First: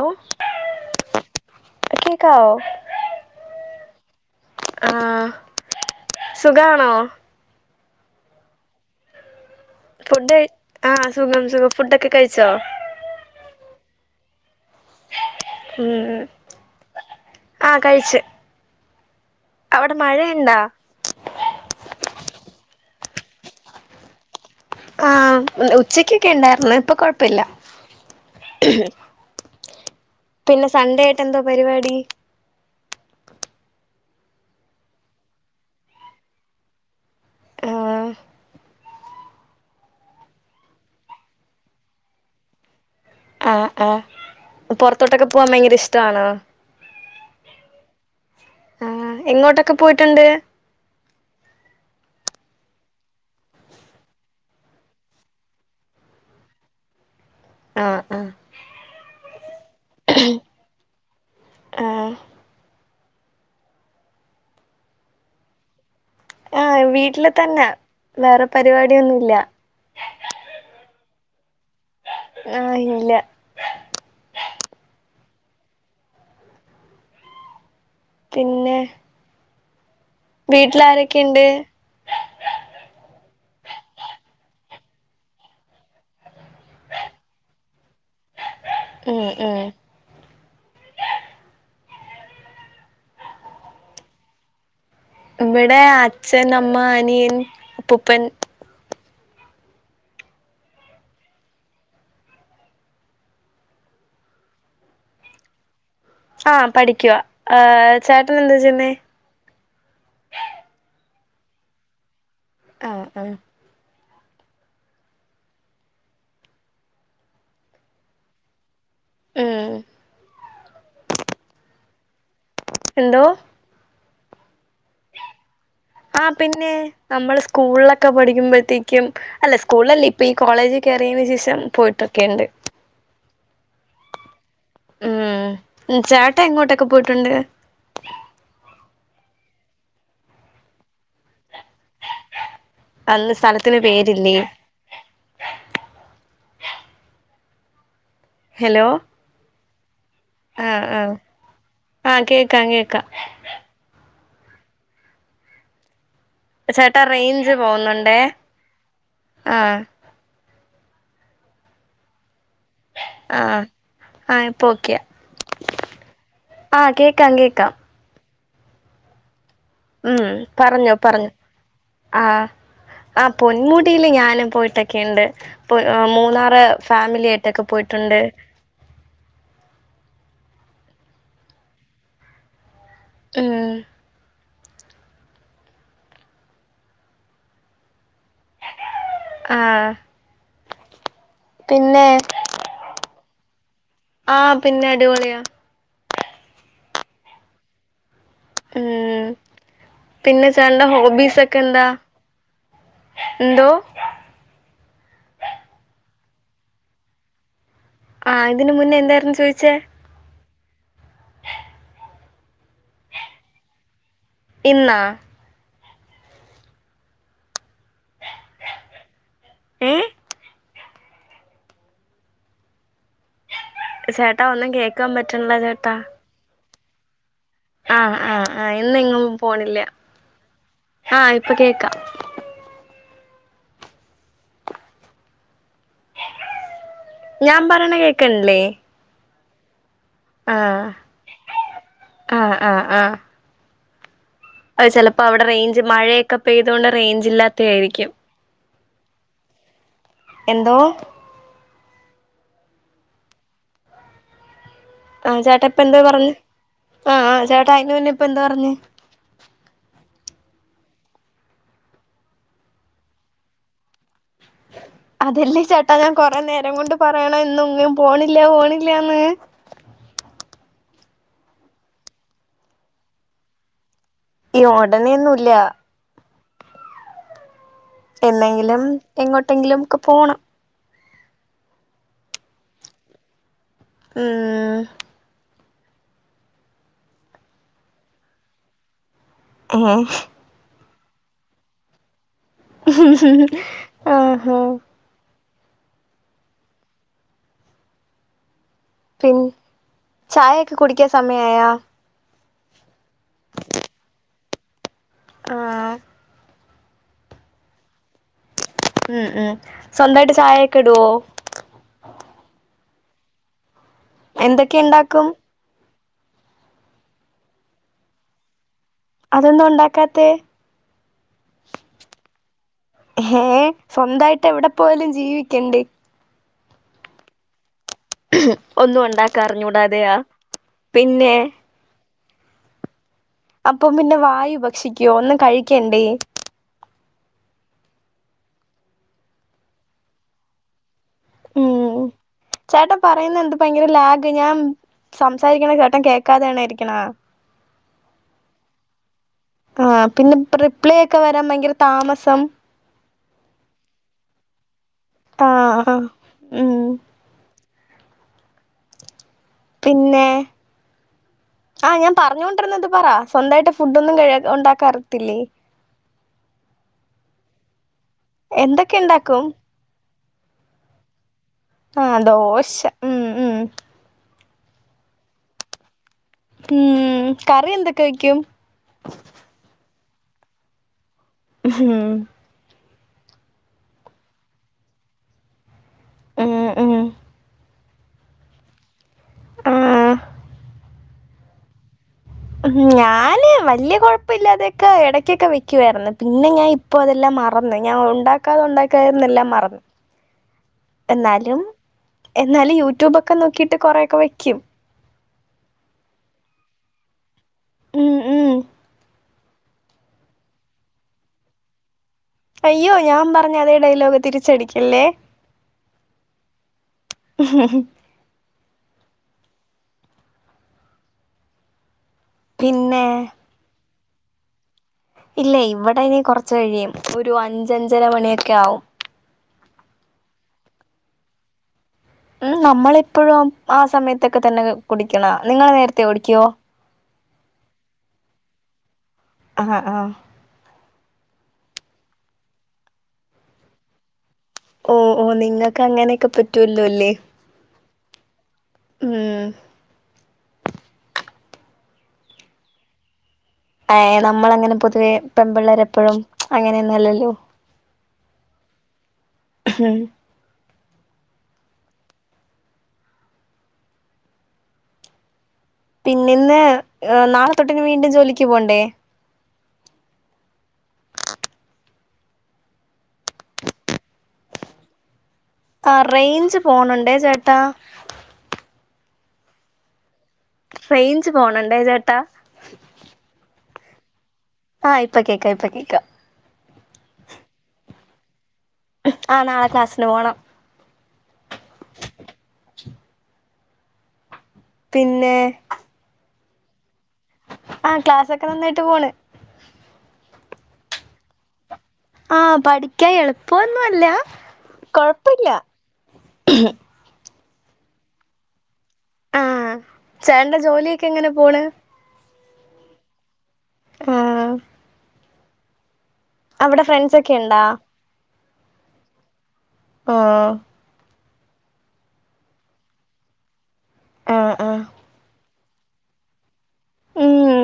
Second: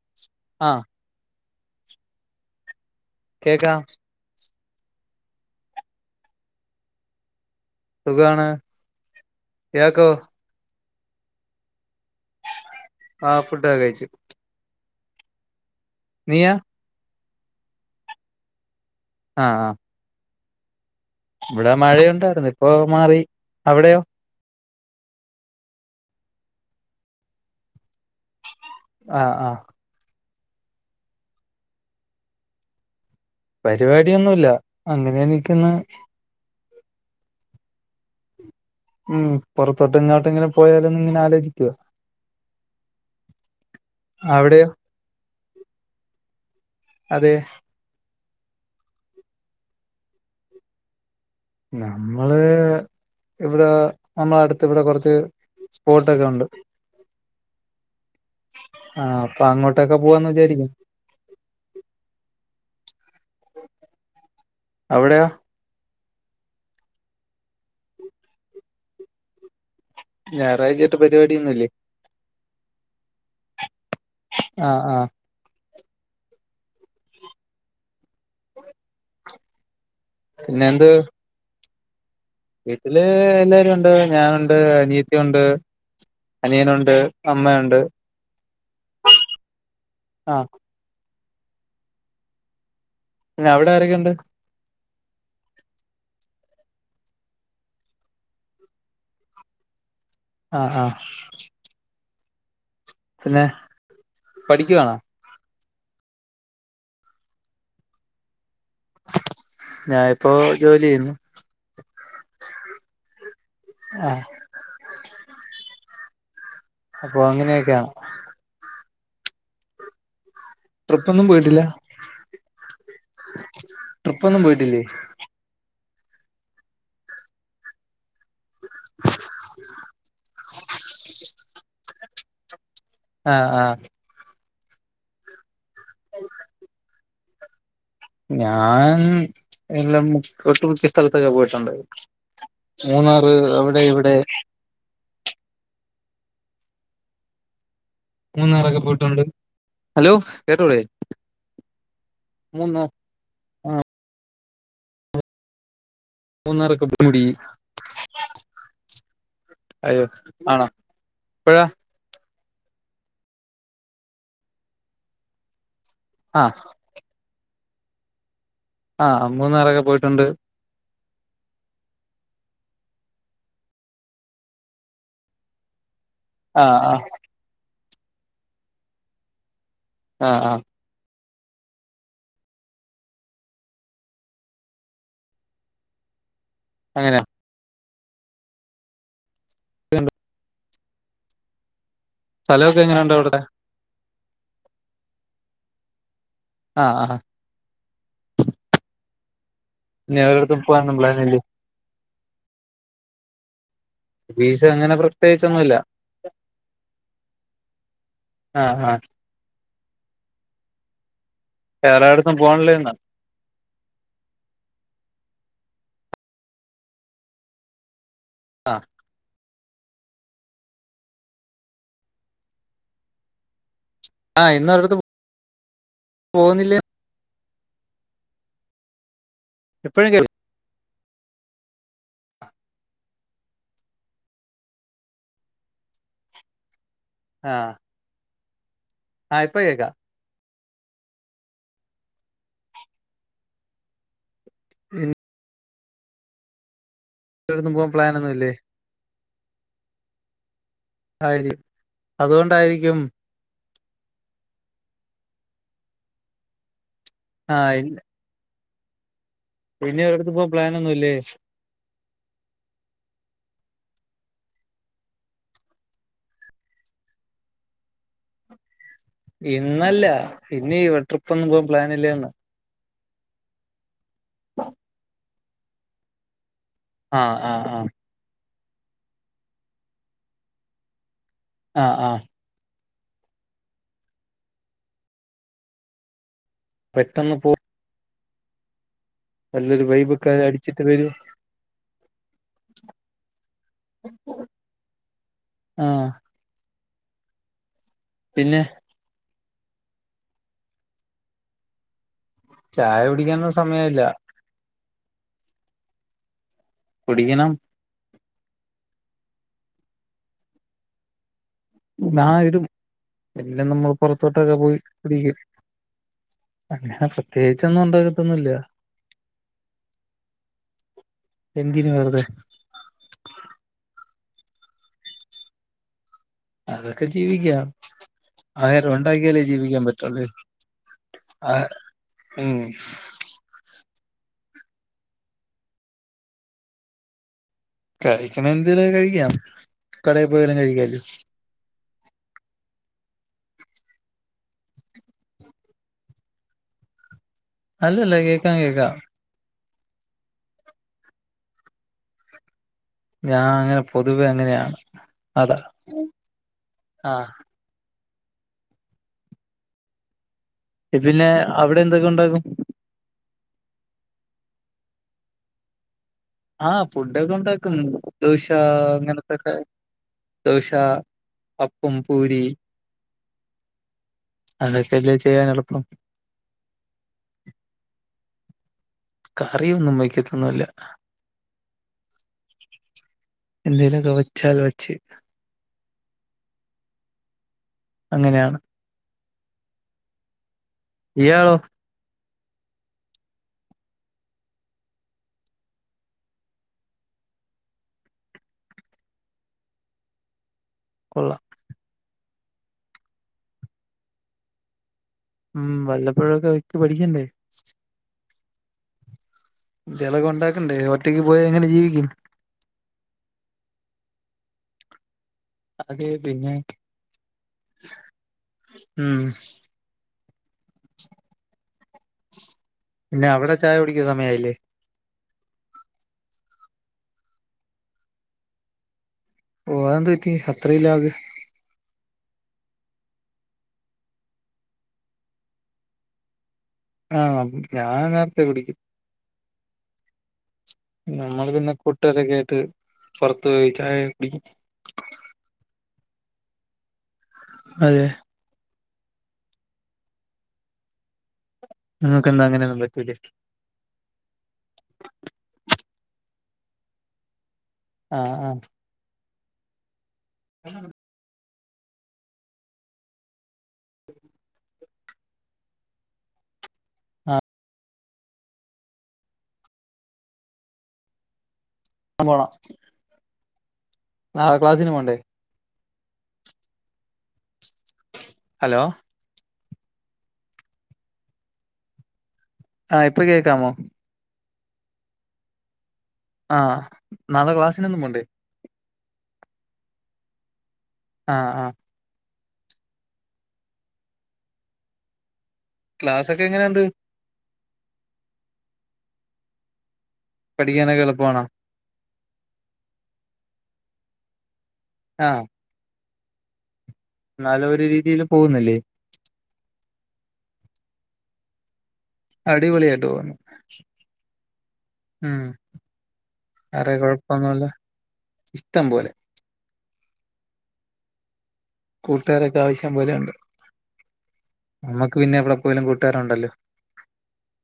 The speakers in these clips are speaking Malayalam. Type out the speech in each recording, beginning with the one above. ഓ ആ കേക്കാവോ? കേക്കാം. ആ സുഖാണോ? സുഖാണ് ങ്ങക്കോ? ആഹ സുഖം സുഖം ഫുഡൊക്കെ കഴിച്ചോ? ആഹ് ഫുഡൊക്കെ കഴിച്ചു ഉ നീയാ ആഹ കഴിച്ച് ആഹ് ആഹ് അവിടെ മഴ ഇട ഇവിടെ മഴയുണ്ടായിരുന്നു ഇപ്പൊ മാറി അവിടെയോ? ആ് ഉച്ചക്കൊക്കെ ഇണ്ടായിരുന്നു. ഇപ്പൊ കൊഴപ്പില്ല. ആ ആ പിന്നെ സൺണ്ടേ ആയിട്ട് എന്താ പരിപാടി? പരിപാടിയൊന്നുമല്ല. അങ്ങനെയനിക്കൊന്ന്. ആഹ ഉം പുറത്തോട്ട് ഇങ്ങോട്ട ഇങ്ങനെ പോയാലന്ന് ഇങ്ങനെ ആലോചിക്കുവ ആഹ ആഹ് പൊറത്തോട്ടൊക്കെ പോവാൻ ഭയങ്കര ഇഷ്ടമാണോ? അതെ. ആഹ എങ്ങോട്ടൊക്കെ പോയിട്ടുണ്ട്. നമ്മള്. ഇവിടെ നമ്മുടെ അടുത്ത് ഇവിടെ കുറച്ച് സ്പോട്ടൊക്കെ ഉണ്ട്. ആഹ ആഹ അപ്പൊ അങ്ങോട്ടൊക്കെ പോവാന്ന് വിചാരിക്കും. ആഹ് അവിടെയാ. ആഹ വീട്ടില് തന്നെ വേറെ പരിപാടിയൊന്നുംല്ല. ഞായറഴ്ച്ചയ്ട്ട് പരിപാടിയൊന്നുല്ലേ? ആ ഇല്ല ആഹ ആഹ പിന്നെ പിന്നെ വീട്ടിൽ എന്ത് ആരക്കെണ്ട്? വീട്ടില് എല്ലാരും ഉണ്ട് ഞാനുണ്ട്. അനീത്തി ഉണ്ട്. അനിയനുണ്ട് അമ്മയുണ്ട്. ഉം ഉം ആഹ് പിന്നെ അവിടെ ആരൊക്കെ ഉണ്ട്? ഇവിടെ അച്ഛൻ, അമ്മ, അനിയൻ, അപ്പൂപ്പൻ, ആഹ ആഹ പിന്നെ പഠിക്കുവാണോ? ആഹ പഠിക്കുക. ചേട്ടന് എന്താെച്ചൊയിണ് ഞാനിപ്പോ ജോലി ചെയ്യുന്നു. ആഹ ആഹ ആഹ അപ്പൊ അങ്ങനെയൊക്കെയാണ്. ഉം ട്രിപ്പ് ഒന്നും പോയിട്ടില്ല. എന്തോ? ട്രിപ്പ്‌ ഒന്നും പോയിട്ടില്ലേ? ആ പിന്നെ നമ്മള് സ്കൂള്ലൊക്കെ പഠിക്കുമ്പോതെ തെകും അല്ല സ്കൂളല്ല ഇപ്പ ഈ കോളേജ് കേയറിന് ശേഷം പോയിട്ടൊക്കെണ്ട്. ആഹ ആഹ ഉം ചേട്ടാ എങ്ങോട്ടൊക്കെ പോയിട്ടുണ്ട്. ഞാൻ എല്ലാം ഒട്ടുമുഖ്യ സ്ഥലത്തക്കെ പോയിട്ട്ണ്ട് മൂന്നാറ് അന്ന് സ്ഥലത്തിന് അവിടെ ഇവിടെ പേരില്ലേ മൂന്നറൊക്കെ ഹലോ പോയിട്ടുണ്ട്. ഹലോ കേട്ടോളേ ആഹ് ആഹ് ആഹ് കേക്കാം മൂന്നോർ കേക്കാം ആ മൂന്നാറൊക്കെ ചേട്ടാ പോയോടീ റേഞ്ച് പോകുന്നുണ്ടേ ആഹ് അയോ ആണോ എപ്പോഴാ ആഹ ആഹ ഇപ്പൊ ഓക്കെയ ആ ആഹ് കേക്കാം കേക്കാം ആഹ മൂന്നറ്‌രൊക്കെ പോയിട്ടുണ്ട് പറഞ്ഞു ആ ആ പൊന്മുടിൽ ഞാനും പോയിട്ടൊക്കെുണ്ട് പോ ആാാ മൂന്നാറ് ആ ആ ഫാമിലിായിട്ടൊക്കെ പോയിട്ടുണ്ട് ആഹ ആഹ് ഉം അങ്ങനാ ആഹ പിന്നെ സ്ഥലൊക്കെ എങ്ങനെയുണ്ട അവിടെ ആഹ പിന്നെ അടിപൊളിയാ ആഹ ആ ഉം ഇനി പിന്നെ ഒരിടത്തും ചേട്ടന്റെ പോകാനൊന്നും പ്ലാനില്ലേ ഹോബീസ് ഒക്കെ എന്താ എന്തോ മിശ അങ്ങനെ പ്രത്യേകിച്ചൊന്നുല്ല ആഹ് ഇതിനന് മുന്നേ എന്തായിരുന്നു ചോദിച്ചേ വേറടെത്തും പോണില്ലേന് ഇന്ന് ആഹ് ഉം ആ ചേട്ടാ ഒന്നും ഇന്നൊരിടത്ത് കേക്കാൻ പറ്റണില്ല ചേട്ടാ പോകുന്നില്ലേ ആഹ് ആഹ് ആഹ് ഇന് എങ്ങും പോണില്ല ഇപ്പോഴും കേൾ ആഹ് ഇപ്പൊ കേക്കാം ഞാൻ പറണ കേക്കണില്ലേ ആയ്പ്പോ കേക്ക ആഹ് ആഹ് ആഹ് ആഹ് അ ചെലപ്പോ അവിടെ റേഞ്ച് മഴയൊക്കെ പെയ്ത കൊണ്ട് റേഞ്ച് ഇല്ലാത്ത ഒരിടത്തും പോകാൻ ആയിരിക്കും പ്ലാനൊന്നും ഇല്ലേ എന്തോ ആയിരിക്കും അതുകൊണ്ടായിരിക്കും ആഹ് ചേട്ട ഇപ്പ എന്താ പറഞ്ഞു ആഹ് ആ ചേട്ടാ അയ്ന് മുന്നെ ഇപ്പ എന്താ പറഞ്ഞ പിന്നെ ഒരടുത്ത് പോവാൻ പ്ലാൻ ഒന്നുംല്ലേ അതെല്ലേ ചേട്ടാ ഞാൻ കൊറെേ നേരം കൊണ്ട് പറയണം ഇന്നൊങ്ങും പോണില്ല പോണ് ഇന്നല്ല ഇന്നീ ട്രിപ്പ് ഒന്നും പോവാൻ പ്ലാൻ ഇല്ലേന്ന് ഈ ഉടനെൊന്നുംല്ല ആഹ് ആഹ് ആഹ് എന്നെങ്കിലും എങ്ങോട്ടെങ്കിലുംക്ക പോണം ആഹ് ആഹ് ഉം പെട്ടെന്ന് പോ നല്ലൊരു ഏഹ് വൈബൊകെ അടിച്ചിട്ട് വരു ആഹ് ആഹ് പിന്നെ പി ചായ ഒക്കെ കുടിക്കാ സമയായാ ചായ കൂടിക്കാനൊന്നും സമയയായില്ല ആഹ് കുടിക്കണം ഉം ഉം സ്വന്തമായിട്ട് ചായയൊക്കെ ഇടുവോ ആ ഇടും പിന്നെ നമ്മൾ പുറത്തോട്ടൊക്കെ എന്തൊക്കെ പോയിട്ടു ഇണ്ടാക്കും കുടിക്കും അങ്ങനെ പ്രത്യേകിച്ചൊന്നും ഉണ്ടാക്കത്തൊന്നില്ല അതൊന്താ ഉണ്ടാക്കാത്തത് എന്തിനു വെറുതെ ഏ സ്വന്തായിട്ട് എവിടെ പോയാലും ജീവിക്കണ്ടേ അതൊക്കെ ജീവിക്കാം ആഹാരം ഒന്നും ഉണ്ടാക്കിയാലേ ഉണ്ടാക്കാൻ ജീവിക്കാൻ അറിഞ്ഞൂടാതെയാ പറ്റുള്ളൂ പിന്നെ ആ ഉം അപ്പൊ പിന്നെ വായു ഭക്ഷിക്കുവോ ഒന്നും കഴിക്കണ്ടേ കഴിക്കണം എന്തേല കഴിക്കാം കടയിൽ പോയാലും കഴിക്കോലോ ഉം ചേട്ടാ പറയുന്ന എന്ത് ഭയങ്കര ലാഗ് ഞാൻ സംസാരിക്കണ കേട്ടും കേക്കാതെണൊയിരിക്കണാ അല്ലല്ല കേക്കാൻ കേൾക്കാം ആഹ് പിന്നെ റിപ്ലേ ഒക്കെ വരാൻ ഭയങ്കര താമസം ഞാൻ അങ്ങനെ പൊതുവെ എങ്ങനെയാണ് അതാ ആഹ് ഉം ആ പിന്നെ പിന്നെ അവിടെ ആ എന്തൊക്കെ ഞാൻ ഉണ്ടാക്കും പറഞ്ഞോൊണ്ടിരന്ന ഇത് പറ സ്വന്തമായിട്ട് ഫുഡ് ഒന്നും കഴ ഉണ്ടാക്കാറിയത്തില്ലേ ആഹ് ഫുഡൊക്കെ ഉണ്ടാക്കും ദോശ എന്തൊക്കെ ഉണ്ടാക്കും ങ്ങനത്തൊക്കെ ദോശ അപ്പം ആഹ് പൂരി ദോശ ഉം ഉം അതക്കല്ലെ ചെയ്യാൻ എളുപ്പം ഉം കറി എന്തൊക്കെ വെയ്ക്കും? കറിയൊന്നും വയ്ക്കത്തൊന്നുല്ല ഹ്മ്മ് എന്തേലുക്കെ വെച്ചാൽ വച്ച് ഉം ഉ അങ്ങനെയാണ് ആഹ ഇയാളോ ഉ ഞാന് വല്യയ കൊഴപ്പല്ലാതെക്കെ ഇടക്കൊക്കെ വെക്കുവായിന്ന് പിന്നെ ഞാൻ ഇപ്പോൊ അതെല്ലാം മറന്ന് ഞാൻ ഉണ്ടാക്കാതെ ഉണ്ടാക്കാതിരുന്നെല്ലാം മറന്ന് കൊള്ളാം എന്നാലും എന്നാലും യൂട്യൂബ ഒക്കെ നോക്കിട്ട് കൊറെയൊക്കെ വെക്കും ഉം വല്ലപ്പോഴൊക്കെ വെക്ക് പഠിക്കണ്ടേ ഉം, ഉം. ചിലപ്പോ ഉണ്ടാക്കണ്ടേ ഒറ്റക്ക് പോയ എങ്ങനെ ജീവിക്കും അയ്യോ ഞാൻ പറഞ്ഞ അതേ ഡൈലോഗ് തിരിച്ചടിക്കല്ലേ അതെ പിന്നെ ഉം പിന്നെ അവിടെ ചായ കുടിക്കുന്ന സമയായില്ലേ ഇല്ല ഇവിടെ ഇന കൊറച്ച് കഴിയും ഒരു അഞ്ചഞ്ചര മണിയൊക്കെ ആവും ഓ അതെന്ത പറ്റി അത്രീമ് ല്ലാക്? ഉം നമ്മളെപ്പോഴും ആ സമയത്തൊക്കെ തന്നെ കുടിക്കണേ നിങ്ങള് നേരത്തെ കുടിക്കോ? ആഹ ഞാൻ നേരത്തെ കുടിക്കും ആഹ് ആഹ നമ്മള് പിന്നെ കട്ടുകാരൊക്കെ ആയിട്ട് പുറത്ത് പോയി ചായ കുടിക്കും ഓ ഓ നിങ്ങൾക്ക് അങ്ങനെയൊക്കെ പറ്റൂല്ലോല്ലേ അതെ ഉം നിങ്ങക്ക് എന്താ അങ്ങനെന്നും പറ്റൂലെ ഏ നമ്മള അങ്ങനെ പൊതുവെ പെൺപിള്ളേരെപ്പോഴും അങ്ങനെൊന്നല്ലല്ലോ ആഹ ആഹ ഉം അ പിന്ന ഇന്ന് നാളെത്തൊട്ട് ഇനി വീണ്ടും ജോലിക്ക് പോണ്ടേ? ആ പോണം നാളെ ക്ലാസിന് പോണ്ടേ ആ റേഞ്ച് പോണുണ്ടേ ചേട്ടാ ഹലോ റെയിഞ്ച് പോണ്ണ്ണ്ടെ ചേട്ടാ ആഹ ഇപ്പൊ കേക്കാമോ ആഹ ഇപ്പൊ കേക്ക ഇപ്പൊ കേക്ക ആ നാളെ ക്ലാസ്സിനൊന്നും പോണ്ടേ ആഹ് നാളെ ക്ലാസ്സിന് പോണം ആഹ് ആഹ് ശ പിന്നെ ക്ലാസൊക്കെ എങ്ങനെണ്ട് ആഹ ക്ലാസ്സൊക്കെ നന്നായിട്ട് പോണ് പഠിക്കാനൊക്കെ എളപ്പണോ ആഹ പഠിക്കാന് എളുപ്പൊന്നോല്ല കൊഴപ്പില്ല ഉ എന്നാലൊരു രീതിൽ പോകുന്നില്ലേ ചേന്റെ ജോലിയൊക്കഎങ്ങനെ പോണ് [inaudible] അടിപൊളിയായിട്ട് ഓകുന്നു ആഹ് ഉം.. വറെ ഫ്രണ്ട്സൊക്കെ കൊഴപ്പന്നല്ല ഇണ്ടാ ഇഷ്ടം പോലെ ആ.. കൂട്ടുകാരൊക്കെ ആവശ്യം പോലെയണ്ട്. ആഹ് ആഹ് നമ്മുക്ക് പിന്നെ ഇവിടെ പോലും കൂട്ടുകാറണ്ടല്ലോ [inaudible] ഉം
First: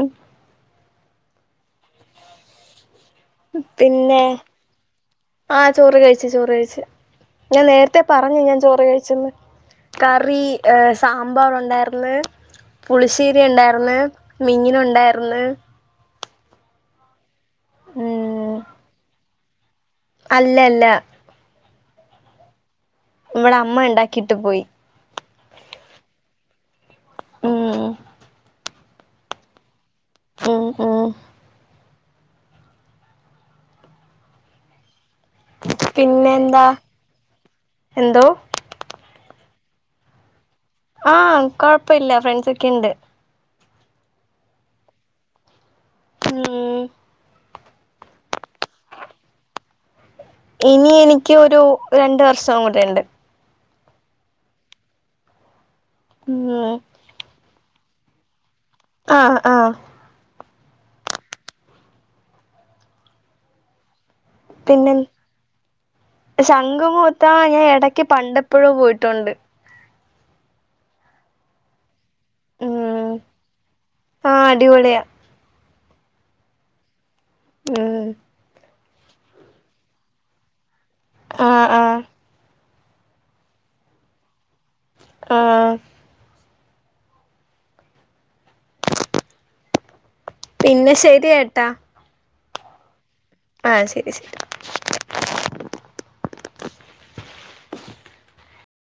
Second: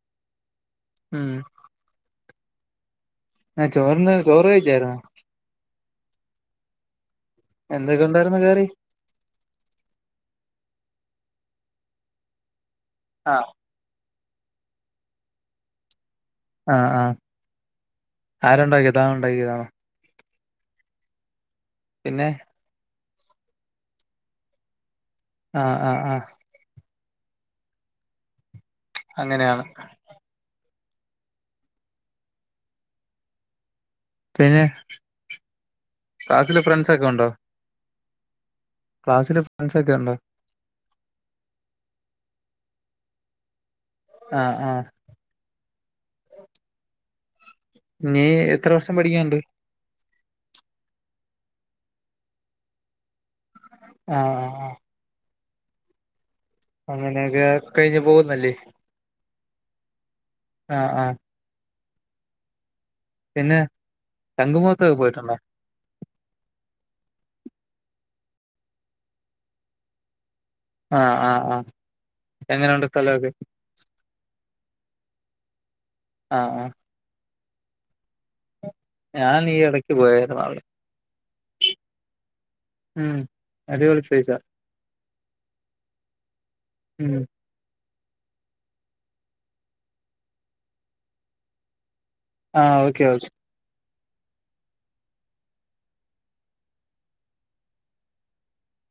ഊമ് ആ ചോറിന്ന് ചോറ് വയ് ചാരുന്നു ആചോറ് കഴിച്ച് ചോറ് കഴിച്ച് ഞാൻ നേരത്തെ എന്തൊക്കെ ഉണ്ടായിരുന്നു പറഞ്ഞു ഞാൻ കറി ചോറ് കഴിച്ചന്ന് കറി ഏ,. സാമ്പാറണ്ട് ണ്ടാർന്ന് പുളിശ്ശേരി ആഹ് ഉണ്ടാർന്ന് മീനുണ്ടാർന്ന് [inaudible] ആ.. ആ ആരുണ്ടാക്യയെ തനുണ്ടാക്കിയതാണോ. അല്ലയല്ല പിന്നെ? നമ്മളെ അമ്മ ഉണ്ടാക്കിട്ട് പോയി ആ. ആ.. ആഹ് ഊം.. അങ്ങനെആണ് അ ആ പിന്നെ.. പിന്നെ ക്ലാസിലെ എന്താ ഫ്രണ്ട്സൊക്കെ ഉണ്ടോ എന്തോ? ക്ലാസ്സില് ഫ്രണ്ട്സൊക്കെയു ണ്ടോ. ആആ കൊഴപ്പില്ല ഫ്രണ്ട്സൊക്കെ യുണ്ട് ആ ആ ഊമ് നീ എത്ര വർഷം പഠിക്യാണ്ട് ഇനി എനിക്ക് ഒരു രണ്ട് വർഷം കൂടിയുണ്ട് ആ ആ ആ ഉം അങ്ങനെയൊക്കെ കഴിഞ്ഞ് പോകുന്നല്ലേ.. അ ആ ആ ആ പിന്നെ? പിന്നെ ശംഖുമുഖത്തൊക്കെ പോയിട്ടുണ്ടോ സംഘമ [unintelligible] ാ [inaudible] ഞാൻ ഇടക്ക് പണ്ടെപ്പോഴോ പോയിട്ടുണ്ട് ആ.. ആ.. ആ.. എങ്ങനുണ്ട് ഉം സ്ഥലൊക്കെ? ആ അടിപൊളിയാ അ അ [unintelligible] ഞാൻ ഈ ഇടയ്ക്ക് പോയാരുന്നു അവിടെ. ആആ ഉം അടിപൊളി സ്പെയ്സാ. ആആ... ഉം പിന്നെ ശരിയേട്ടാ. ആ.. ഓക്കെയൊക്കെ. ആ ശരി ശരി. [inaudible]